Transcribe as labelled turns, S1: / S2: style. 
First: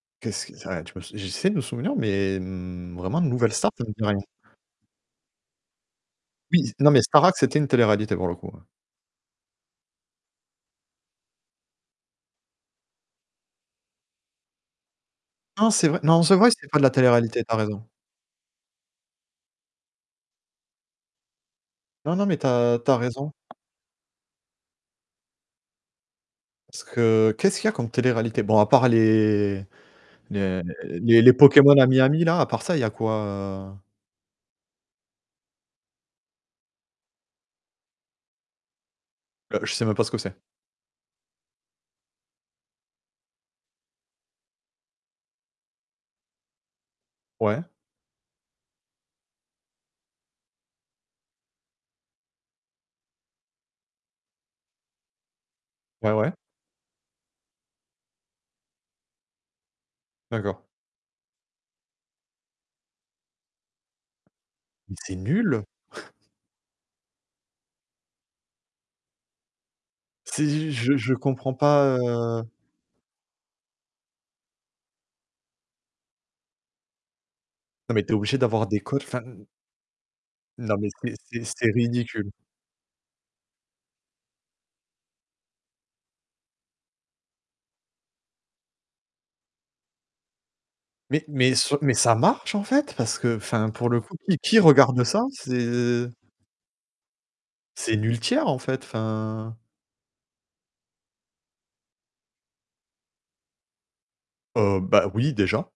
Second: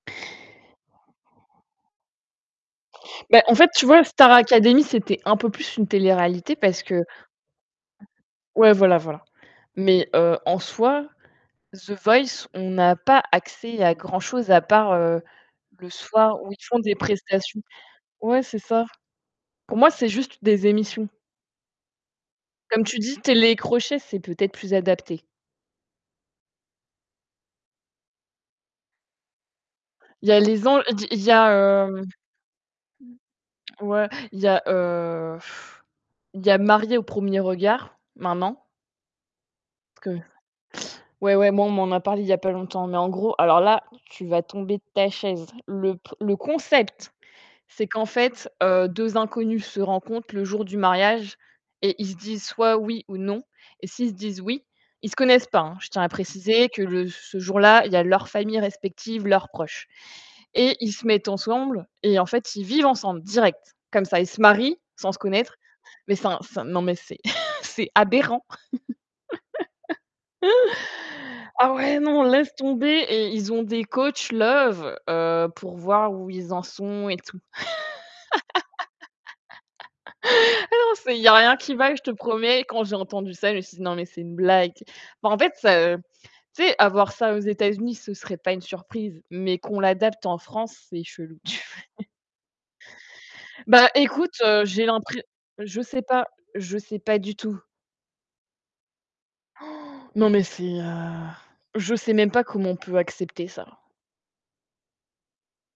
S1: Qu'est-ce que ça, tu peux j'essaie de me souvenir mais n vraiment
S2: Bah
S1: Nouvelle
S2: en fait,
S1: Star, ça
S2: tu
S1: me
S2: vois,
S1: dit rien.
S2: Star Académie, c'était un peu plus une télé-réalité,
S1: Oui, S
S2: parce
S1: non
S2: que
S1: mais Star Academy, c'était une télé-réalité pour le coup, ouais.
S2: ouais, voilà, voilà. Mais heu, en soi, The Voice, on n'a pas accès à grand-chose, à part, heu,
S1: Non c'est
S2: le
S1: vrai non c'est
S2: soir
S1: vrai
S2: où
S1: que
S2: ils
S1: c'était pas
S2: font
S1: de la
S2: des
S1: télé-réalité, tu as
S2: prestations,
S1: raison.
S2: ouais, c'est ça. Pour moi, c'est juste des émissions.
S1: Non, non mais tu as
S2: Comme
S1: tu as
S2: tu dis,
S1: raison.
S2: télé-crochet, c'est peut-être plus adapté.
S1: Est-ce que qu'est-ce qu'il y a comme télé-réalité? Bon à part les
S2: Il y a
S1: les
S2: Les An il y a
S1: les
S2: il y
S1: les
S2: a,
S1: Pokémon à
S2: heu,
S1: Miami là, à part ça, il y a quoi? Heu
S2: ouais, il y a, heu, il y a Mariés au premier regard, maintenant.
S1: Heu, je sais même pas ce
S2: Parce
S1: que
S2: que
S1: c'est.
S2: ouais, ouais, moi, on m'en a parlé il y a pas longtemps mais en gros alors là, tu vas tomber de ta chaise. Le p le concept,
S1: Ouais.
S2: c'est qu'en fait, heu, 2 inconnus se rencontrent le jour du mariage et ils se disent soit oui ou non, et s'ils se disent, oui ils se connaissent pas, hein. Je tiens à
S1: Ouais, ouais.
S2: préciser que le ce jour-là, il y a leur famille respective, leurs proches.
S1: D'accord.
S2: Et ils se mettent ensemble et en fait, ils vivent ensemble direct. Comme ça, ils se marient
S1: Mais
S2: sans
S1: c'est
S2: se connaître,
S1: nul!
S2: mais c'est un c'est un non mais c'est c'est aberrant.
S1: C'est j je je comprends
S2: Ah
S1: pas,
S2: ouais, non,
S1: heu
S2: laisse tomber et ils ont des coachs love, heu, pour voir où ils en sont et tout.
S1: Non mais tu es obligé d'avoir des codes, enfin, n n
S2: Ah
S1: non mais
S2: non,
S1: c'est
S2: c'est il y a
S1: c'est
S2: rien
S1: c'est
S2: qui va, je te
S1: ridicule.
S2: promets. Quand j'ai entendu ça, je me suis dit: «Non, mais c'est une blague», tu sais. Bah en fait, heu, tu sais, avoir ça aux États-Unis, ce serait pas une surprise mais qu'on l'adapte en France, c'est
S1: Mais
S2: chelou.
S1: mais
S2: Tu
S1: ce mais
S2: vois?
S1: ça marche en fait? Parce que, enfin,
S2: Bah
S1: pour le coup
S2: écoute,
S1: qui qui
S2: heu, j'ai
S1: regarde
S2: l'impré
S1: ça?
S2: je sais
S1: C'est
S2: pas, je sais pas du tout.
S1: c'est [unintelligible] en fait, enfin
S2: Non mais c'est, heu, je sais même pas comment on peut accepter ça.
S1: Heu, bah oui, déjà.